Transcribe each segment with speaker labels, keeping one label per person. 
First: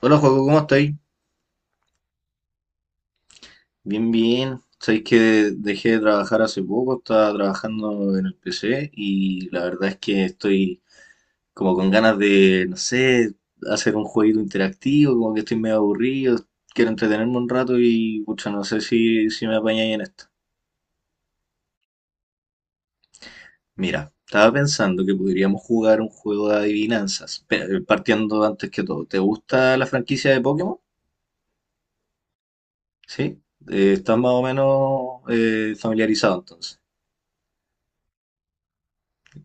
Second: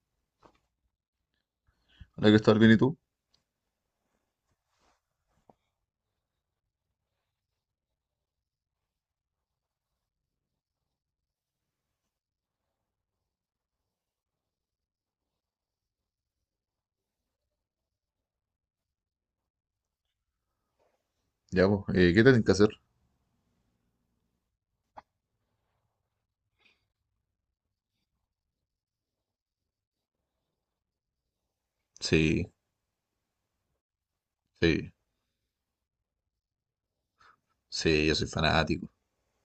Speaker 1: Hola, Joaco, ¿cómo estáis?
Speaker 2: Hola, que estar bien, ¿y tú?
Speaker 1: Bien, bien. Sabéis que dejé de trabajar hace poco, estaba trabajando en el PC y la verdad es que estoy como con ganas de, no sé, hacer un jueguito interactivo, como que estoy medio aburrido, quiero entretenerme un rato y, pucha, no sé si me apañáis en esto.
Speaker 2: Ya, pues, ¿qué tienen que hacer?
Speaker 1: Mira, estaba pensando que podríamos jugar un juego de adivinanzas, pero partiendo antes que todo. ¿Te gusta la franquicia de Pokémon?
Speaker 2: Sí,
Speaker 1: ¿Sí? ¿Estás más o
Speaker 2: sí,
Speaker 1: menos familiarizado entonces?
Speaker 2: sí, yo soy fanático,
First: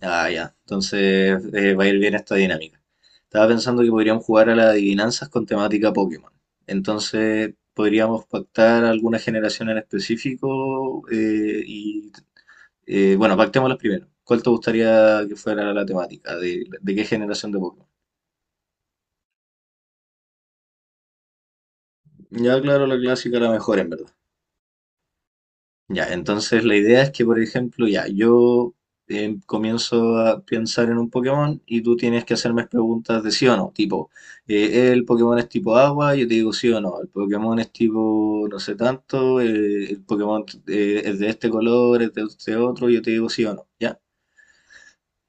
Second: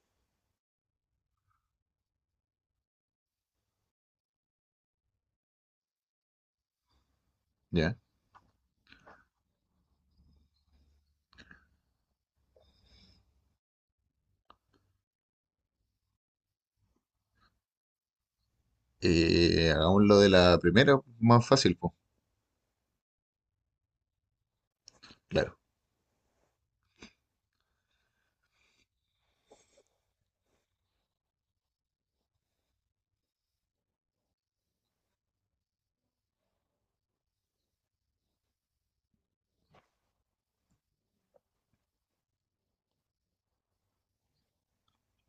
Speaker 1: Ah, ya. Entonces va a ir bien esta dinámica. Estaba pensando que podríamos jugar a las adivinanzas con temática Pokémon. Entonces
Speaker 2: ¿ya?
Speaker 1: podríamos pactar alguna generación en específico y, bueno, pactémoslas primero. ¿Cuál te gustaría que fuera la temática? ¿De qué generación de Pokémon?
Speaker 2: Hagamos lo de la primera, más fácil, pues,
Speaker 1: Ya, claro, la clásica, la mejor en verdad.
Speaker 2: claro,
Speaker 1: Ya, entonces la idea es que, por ejemplo, ya, yo comienzo a pensar en un Pokémon y tú tienes que hacerme preguntas de sí o no, tipo, el Pokémon es tipo agua, yo te digo sí o no, el Pokémon es tipo no sé tanto, el Pokémon es de este color, es de este otro, yo te digo sí o no, ¿ya?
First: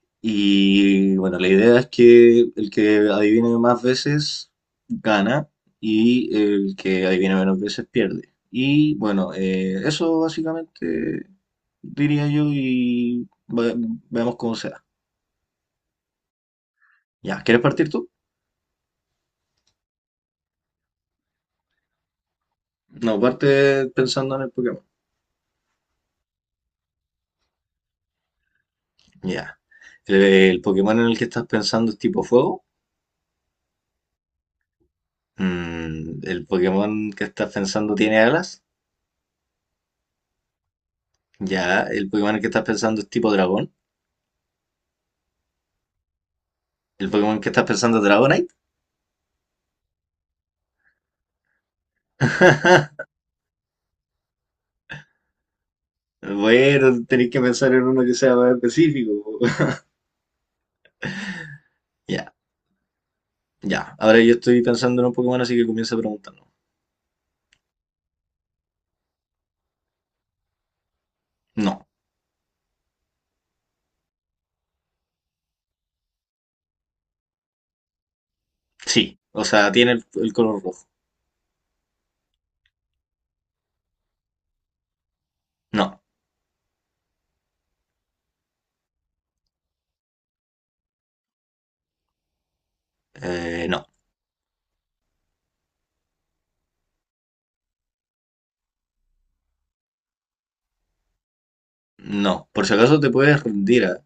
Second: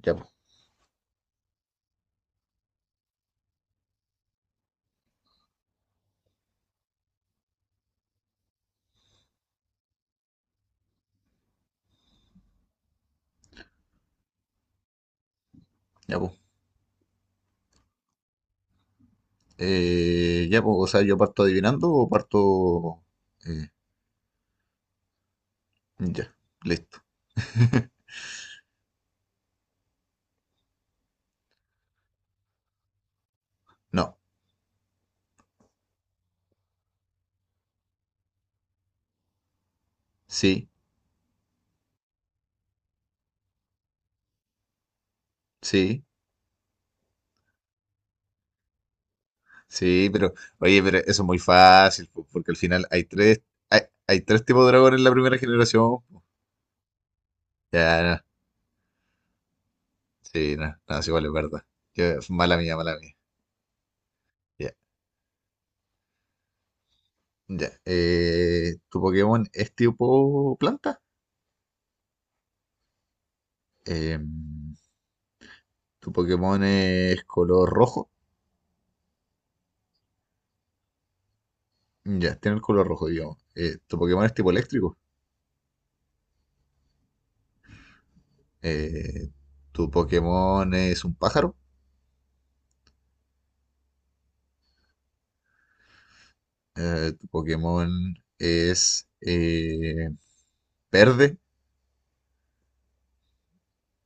Speaker 2: ya, pues,
Speaker 1: Y bueno, la idea es que el que adivine más veces gana y el que adivine menos veces pierde. Y bueno, eso básicamente diría yo y veamos cómo sea.
Speaker 2: ya, pues.
Speaker 1: Ya, ¿quieres partir tú?
Speaker 2: Ya, pues, o sea, ¿yo parto adivinando o parto...
Speaker 1: No,
Speaker 2: eh,
Speaker 1: parte pensando en el Pokémon.
Speaker 2: ya, listo.
Speaker 1: Ya. ¿El Pokémon en el que estás pensando es tipo fuego?
Speaker 2: No,
Speaker 1: ¿El Pokémon que estás pensando tiene alas?
Speaker 2: sí,
Speaker 1: Ya. ¿El Pokémon en el que estás pensando es tipo dragón?
Speaker 2: sí,
Speaker 1: ¿El Pokémon que estás pensando es Dragonite?
Speaker 2: sí, pero, oye, pero eso es muy fácil, po, porque al final hay tres, hay, hay tres tipos de dragones en la primera generación.
Speaker 1: Bueno, tenéis que pensar en uno
Speaker 2: Ya,
Speaker 1: que
Speaker 2: no,
Speaker 1: sea más específico, po.
Speaker 2: sí, no, no, sí, igual es verdad.
Speaker 1: Ya,
Speaker 2: Mala mía, mala mía.
Speaker 1: ya. Ahora yo estoy
Speaker 2: Ya.
Speaker 1: pensando en un Pokémon, así que comienza preguntando.
Speaker 2: Ya. ¿Tu Pokémon es tipo planta?
Speaker 1: No,
Speaker 2: Eh, ¿Tu Pokémon es color rojo?
Speaker 1: sí. O sea, tiene el color rojo.
Speaker 2: Ya, tiene el color rojo, digamos. ¿Tu Pokémon es tipo eléctrico?
Speaker 1: No,
Speaker 2: Eh, ¿Tu Pokémon es un pájaro?
Speaker 1: no,
Speaker 2: ¿Tu Pokémon es verde?
Speaker 1: no. Por si acaso te puedes rendir a.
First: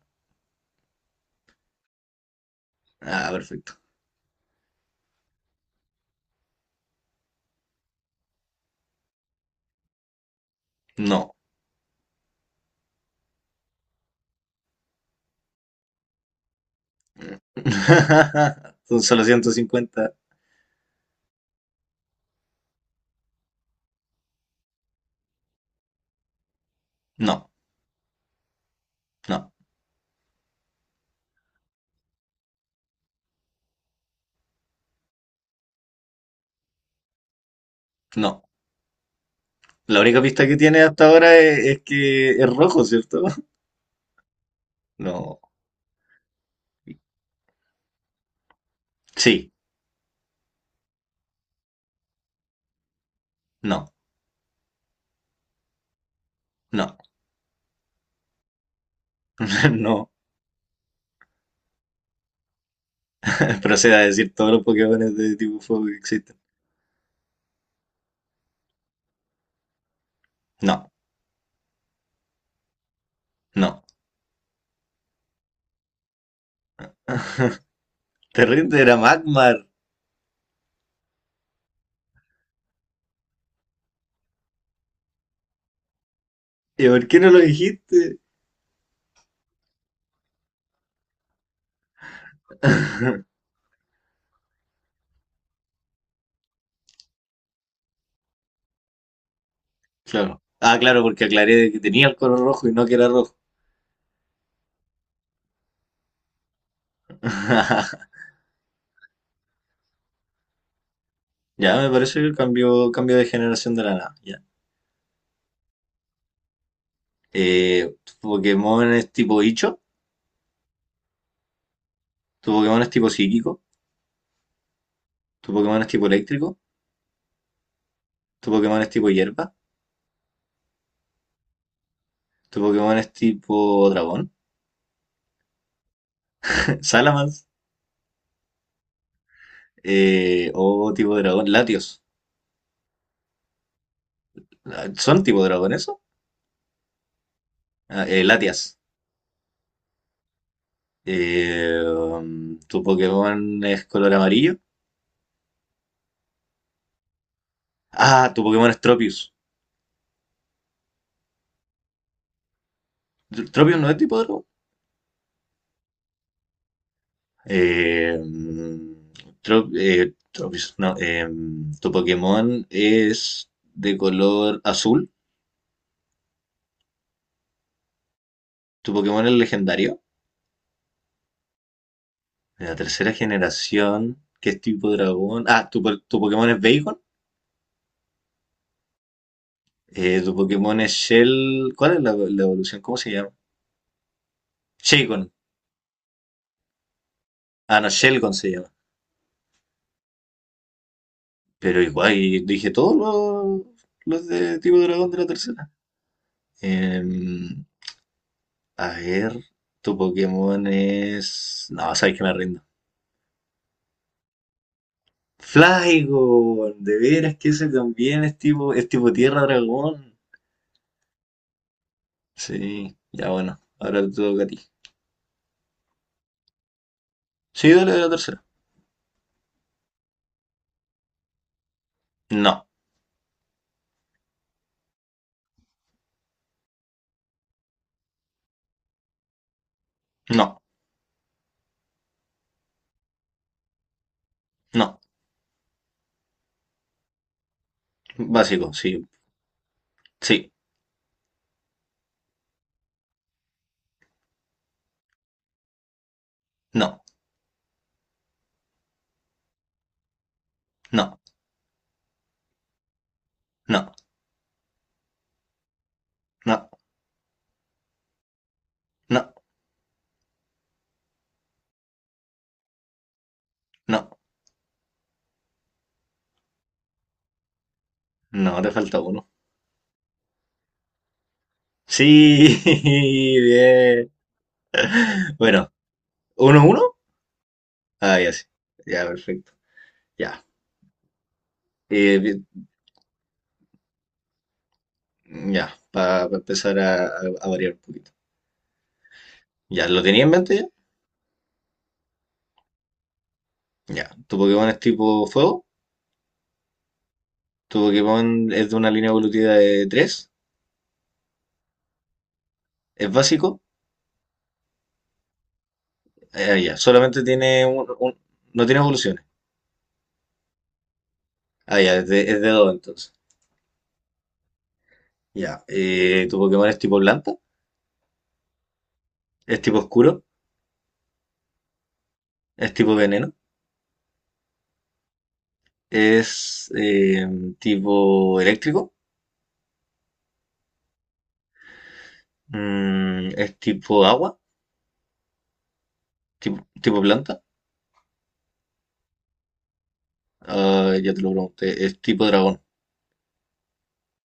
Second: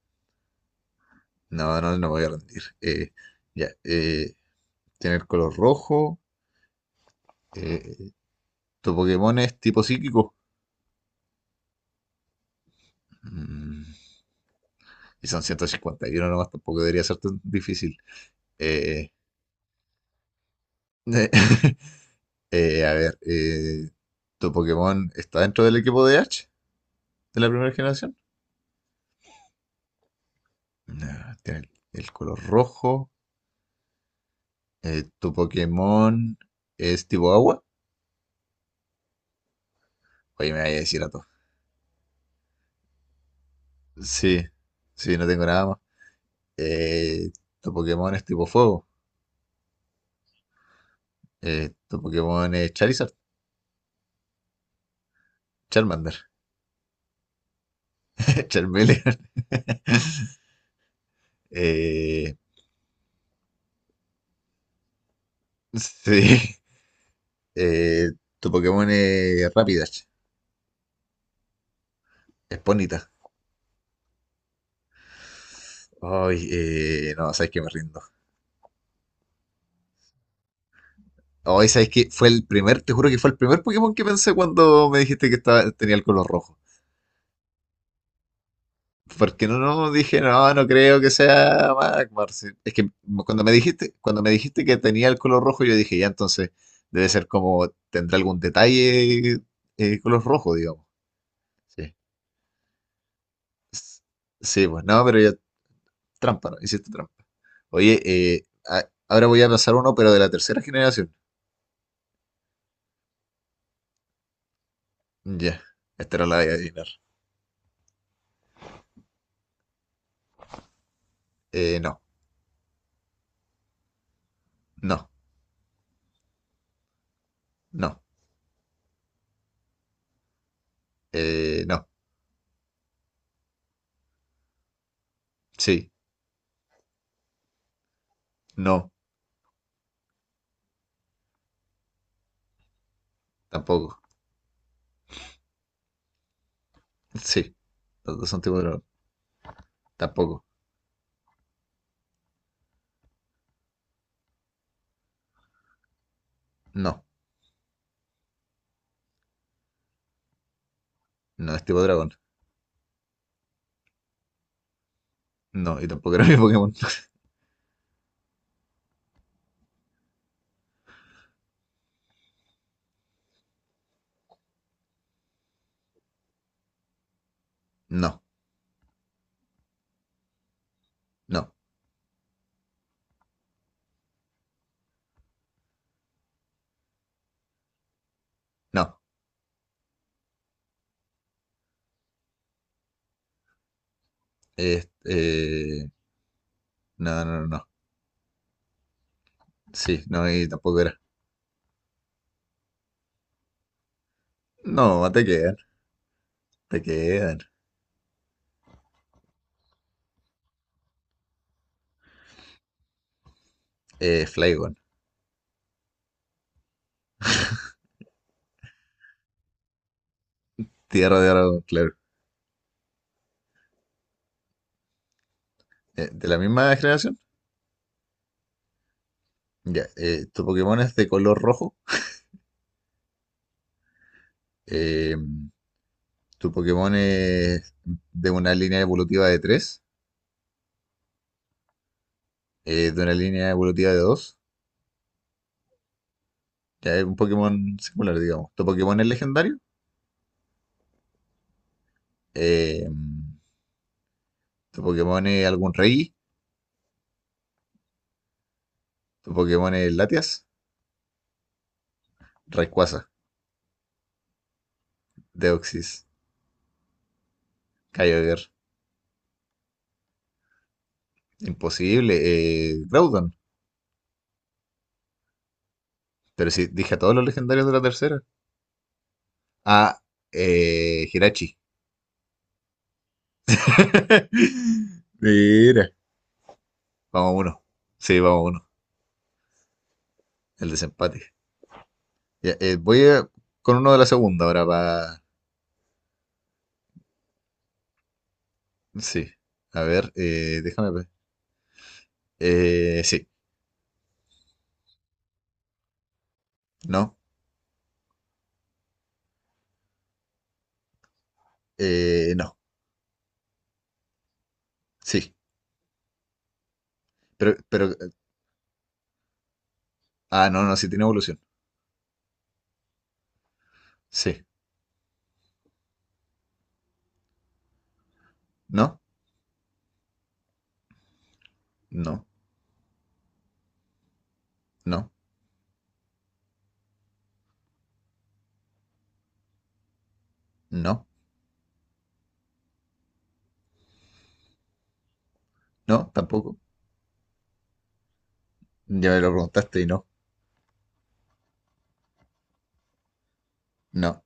Speaker 2: No, no, no me voy a rendir.
Speaker 1: Ah,
Speaker 2: Ya,
Speaker 1: perfecto.
Speaker 2: eh, Tiene el color rojo. Eh, ¿Tu Pokémon es tipo psíquico?
Speaker 1: No.
Speaker 2: Mm, y son 151 nomás, tampoco debería ser tan difícil.
Speaker 1: Son
Speaker 2: Eh,
Speaker 1: solo 150.
Speaker 2: A ver, ¿tu Pokémon está dentro del equipo de Ash de la
Speaker 1: No,
Speaker 2: primera generación?
Speaker 1: no,
Speaker 2: No, tiene el color rojo. ¿Tu Pokémon es tipo agua?
Speaker 1: no. La única pista
Speaker 2: Oye,
Speaker 1: que
Speaker 2: me vaya a
Speaker 1: tiene
Speaker 2: decir
Speaker 1: hasta
Speaker 2: a todos.
Speaker 1: ahora es que es rojo, ¿cierto?
Speaker 2: Sí, sí, no
Speaker 1: No.
Speaker 2: tengo nada más. Eh, ¿Tu Pokémon es tipo fuego?
Speaker 1: Sí,
Speaker 2: ¿Tu Pokémon es Charizard?
Speaker 1: no,
Speaker 2: Charmander.
Speaker 1: no,
Speaker 2: Charmeleon.
Speaker 1: no.
Speaker 2: Eh,
Speaker 1: Proceda a decir todos los Pokémones de tipo fuego que existen.
Speaker 2: sí. Eh, ¿Tu Pokémon es Rapidash?
Speaker 1: No,
Speaker 2: Es Ponyta.
Speaker 1: no.
Speaker 2: Ay, no, sabes que me rindo.
Speaker 1: Terrible era Magmar.
Speaker 2: Hoy, sabes que fue el primer, te juro que fue el primer Pokémon que pensé cuando me dijiste que estaba, tenía el color rojo.
Speaker 1: ¿Y por qué no lo dijiste?
Speaker 2: Porque no, no, dije, no, no creo que sea Magmar. Sí, es que cuando me dijiste que tenía el color rojo, yo dije, ya, entonces debe ser como, tendrá algún detalle color
Speaker 1: Claro.
Speaker 2: rojo,
Speaker 1: Ah,
Speaker 2: digamos.
Speaker 1: claro, porque aclaré que
Speaker 2: Sí.
Speaker 1: tenía el color rojo y no que era rojo.
Speaker 2: S- Sí, pues no, pero ya, trampa, ¿no? Hiciste trampa. Oye, ahora voy a pensar uno, pero de la tercera generación.
Speaker 1: Ya, me parece que el cambio de generación de la nada. Ya.
Speaker 2: Ya, esta era la de adivinar.
Speaker 1: ¿Tu Pokémon es tipo bicho?
Speaker 2: No.
Speaker 1: ¿Tu Pokémon es tipo psíquico?
Speaker 2: No,
Speaker 1: ¿Tu Pokémon es tipo eléctrico?
Speaker 2: no,
Speaker 1: ¿Tu Pokémon es tipo hierba?
Speaker 2: no,
Speaker 1: ¿Tu Pokémon es tipo dragón?
Speaker 2: sí,
Speaker 1: ¿Salamence?
Speaker 2: no,
Speaker 1: ¿O tipo dragón? ¿Latios?
Speaker 2: tampoco,
Speaker 1: Ah, ¿son tipo dragón eso?
Speaker 2: sí.
Speaker 1: Ah,
Speaker 2: Los dos son tipo
Speaker 1: Latias.
Speaker 2: dragón. Tampoco,
Speaker 1: ¿Tu Pokémon es color amarillo?
Speaker 2: no,
Speaker 1: Ah, tu Pokémon es Tropius.
Speaker 2: no es tipo dragón.
Speaker 1: ¿Tropius no es tipo dragón?
Speaker 2: No, y tampoco era mi Pokémon.
Speaker 1: Eh, mm, Tropius, no. ¿Tu Pokémon es de color azul?
Speaker 2: No,
Speaker 1: ¿Tu Pokémon es legendario?
Speaker 2: no,
Speaker 1: De la tercera generación, ¿qué es tipo dragón? Ah, ¿tu Pokémon es Bacon?
Speaker 2: no.
Speaker 1: ¿Tu Pokémon es Shell? ¿Cuál es la evolución? ¿Cómo se llama?
Speaker 2: Es,
Speaker 1: Shaycon.
Speaker 2: no, no, no, no.
Speaker 1: Ah, no, Shelgon se llama.
Speaker 2: Sí, no, y tampoco era.
Speaker 1: Pero igual, y dije todos los de tipo dragón
Speaker 2: No,
Speaker 1: de
Speaker 2: te
Speaker 1: la
Speaker 2: quedan,
Speaker 1: tercera.
Speaker 2: te quedan.
Speaker 1: Em, a ver, tu Pokémon es. No, sabes que me rindo.
Speaker 2: Flygon,
Speaker 1: Flygon, de veras que ese también es tipo tierra dragón.
Speaker 2: Tierra de Dragón, claro.
Speaker 1: Sí, ya bueno, ahora te toca a ti.
Speaker 2: ¿Eh, de la misma generación?
Speaker 1: Sí, dale de la tercera.
Speaker 2: Ya, tu Pokémon es de color rojo.
Speaker 1: No,
Speaker 2: Eh, Tu Pokémon es de una línea evolutiva de tres.
Speaker 1: no,
Speaker 2: Eh, de una línea evolutiva de dos.
Speaker 1: no.
Speaker 2: Ya es un Pokémon singular, digamos. Tu
Speaker 1: Básico,
Speaker 2: Pokémon es
Speaker 1: sí,
Speaker 2: legendario.
Speaker 1: sí,
Speaker 2: Eh, tu Pokémon es algún rey.
Speaker 1: no,
Speaker 2: Tu Pokémon es Latias.
Speaker 1: no,
Speaker 2: Rayquaza.
Speaker 1: no,
Speaker 2: Deoxys.
Speaker 1: no,
Speaker 2: Kyogre.
Speaker 1: no,
Speaker 2: Imposible. Groudon.
Speaker 1: no.
Speaker 2: Pero sí, dije a todos los legendarios de la tercera.
Speaker 1: No, te falta uno.
Speaker 2: Ah, Hirachi.
Speaker 1: Sí, bien. Bueno,
Speaker 2: Mira.
Speaker 1: ¿uno, uno?
Speaker 2: Vamos a uno.
Speaker 1: Ah,
Speaker 2: Sí,
Speaker 1: ya
Speaker 2: vamos a
Speaker 1: sí.
Speaker 2: uno.
Speaker 1: Ya, perfecto. Ya.
Speaker 2: El desempate.
Speaker 1: Bien,
Speaker 2: Ya, con uno de la segunda ahora para...
Speaker 1: ya, para empezar a variar un poquito.
Speaker 2: Sí. A
Speaker 1: Ya, ¿lo
Speaker 2: ver,
Speaker 1: tenía en mente ya?
Speaker 2: déjame ver. Sí,
Speaker 1: Ya. ¿Tu Pokémon es tipo fuego?
Speaker 2: no,
Speaker 1: ¿Tu Pokémon es de una línea evolutiva de tres?
Speaker 2: no,
Speaker 1: ¿Es básico?
Speaker 2: sí.
Speaker 1: Ah, ya. Solamente tiene un,
Speaker 2: Pero,
Speaker 1: un- No tiene evoluciones.
Speaker 2: ah, no, no, sí tiene evolución.
Speaker 1: Ah, ya, es de 2 entonces.
Speaker 2: Sí,
Speaker 1: Ya. ¿Tu Pokémon es tipo planta?
Speaker 2: no,
Speaker 1: ¿Es tipo oscuro?
Speaker 2: no,
Speaker 1: ¿Es tipo veneno?
Speaker 2: no,
Speaker 1: ¿Es tipo eléctrico?
Speaker 2: no,
Speaker 1: ¿Es tipo agua?
Speaker 2: no, tampoco.
Speaker 1: ¿Tipo planta?
Speaker 2: Ya me lo preguntaste y no,
Speaker 1: Ah, ya te lo pregunté. ¿Es tipo dragón?
Speaker 2: no,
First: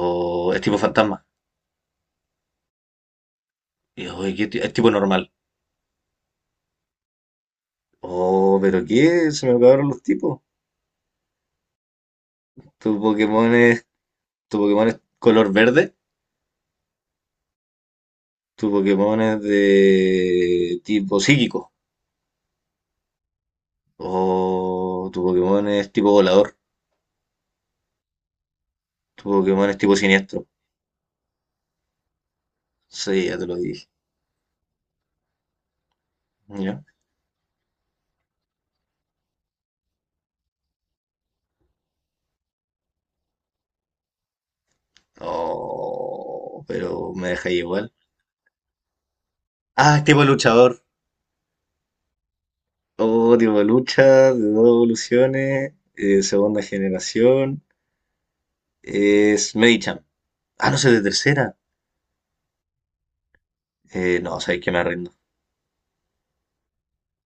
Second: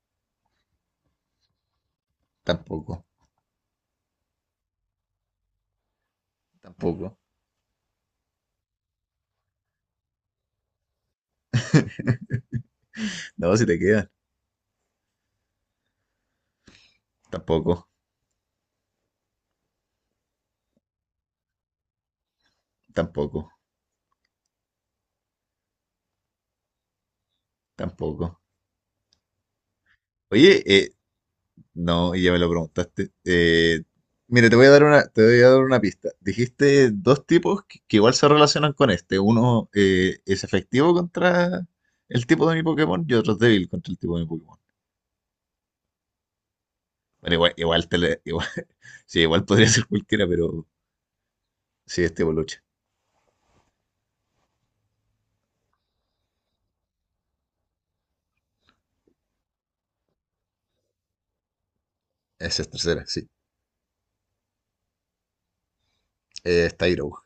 Speaker 1: ¿O es tipo fantasma?
Speaker 2: tampoco,
Speaker 1: Y, oye, ¿es tipo normal?
Speaker 2: tampoco.
Speaker 1: Oh, ¿pero qué? Se me acabaron los tipos. Tu Pokémon
Speaker 2: No, si te
Speaker 1: es,
Speaker 2: quedan,
Speaker 1: tu Pokémon es color verde.
Speaker 2: tampoco,
Speaker 1: Tu Pokémon es de tipo psíquico.
Speaker 2: tampoco,
Speaker 1: O tu Pokémon es tipo volador.
Speaker 2: tampoco.
Speaker 1: Tu Pokémon es tipo siniestro.
Speaker 2: Oye, no, y ya me lo preguntaste.
Speaker 1: Sí, ya te lo dije.
Speaker 2: Mira, te voy a dar una, te voy a dar una pista.
Speaker 1: ¿Ya?
Speaker 2: Dijiste dos tipos que igual se relacionan con este. Uno es efectivo contra el tipo de mi Pokémon y otro es débil contra el tipo de mi Pokémon.
Speaker 1: Oh, pero me
Speaker 2: Bueno,
Speaker 1: deja
Speaker 2: igual, igual,
Speaker 1: igual.
Speaker 2: igual, sí, igual podría ser
Speaker 1: Ah, es tipo
Speaker 2: cualquiera, pero
Speaker 1: luchador.
Speaker 2: sí, este Boluche.
Speaker 1: Oh, tipo lucha, de dos evoluciones, segunda generación. Es Medicham. Ah, no sé, de tercera.
Speaker 2: Esa es tercera, sí.
Speaker 1: No, sabéis que me rindo.
Speaker 2: Es Tyrogue.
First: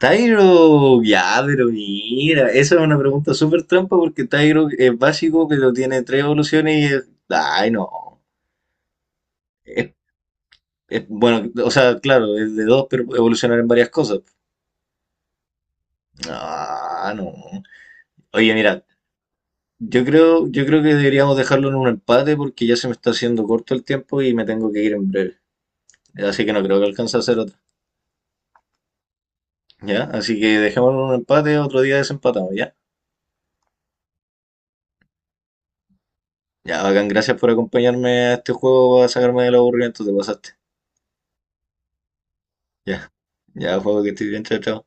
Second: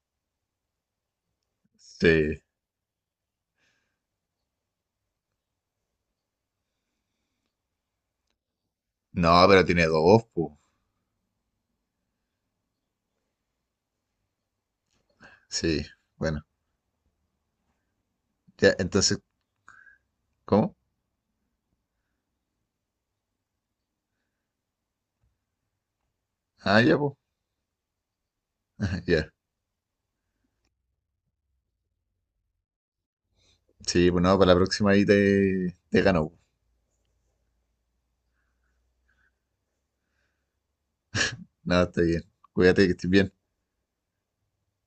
Speaker 1: Tyro, ya, pero
Speaker 2: Sí.
Speaker 1: mira, esa es una pregunta súper trampa porque Tyro es básico, pero tiene tres evoluciones y es. Ay, no.
Speaker 2: No, pero tiene
Speaker 1: Es-
Speaker 2: dos, pues.
Speaker 1: bueno, o sea, claro, es de dos, pero puede evolucionar en varias cosas.
Speaker 2: Sí, bueno.
Speaker 1: Ah, no. Oye,
Speaker 2: Ya,
Speaker 1: mira,
Speaker 2: entonces,
Speaker 1: yo creo, yo
Speaker 2: ¿cómo?
Speaker 1: creo que deberíamos dejarlo en un empate porque ya se me está haciendo corto el tiempo y me tengo que ir en breve. Así que no creo
Speaker 2: Ah,
Speaker 1: que
Speaker 2: ya, pues.
Speaker 1: alcance a hacer otra.
Speaker 2: Ya.
Speaker 1: ¿Ya? Así que dejémoslo en un empate, otro día desempatamos, ¿ya?
Speaker 2: Sí, pues no, para la próxima ahí te, te gano.
Speaker 1: Ya, bacán, gracias por acompañarme a este juego a sacarme del aburrimiento, te pasaste.
Speaker 2: Nada, está bien. Cuídate que estés
Speaker 1: Ya,
Speaker 2: bien.
Speaker 1: ya, juego que estoy bien, chao, chao.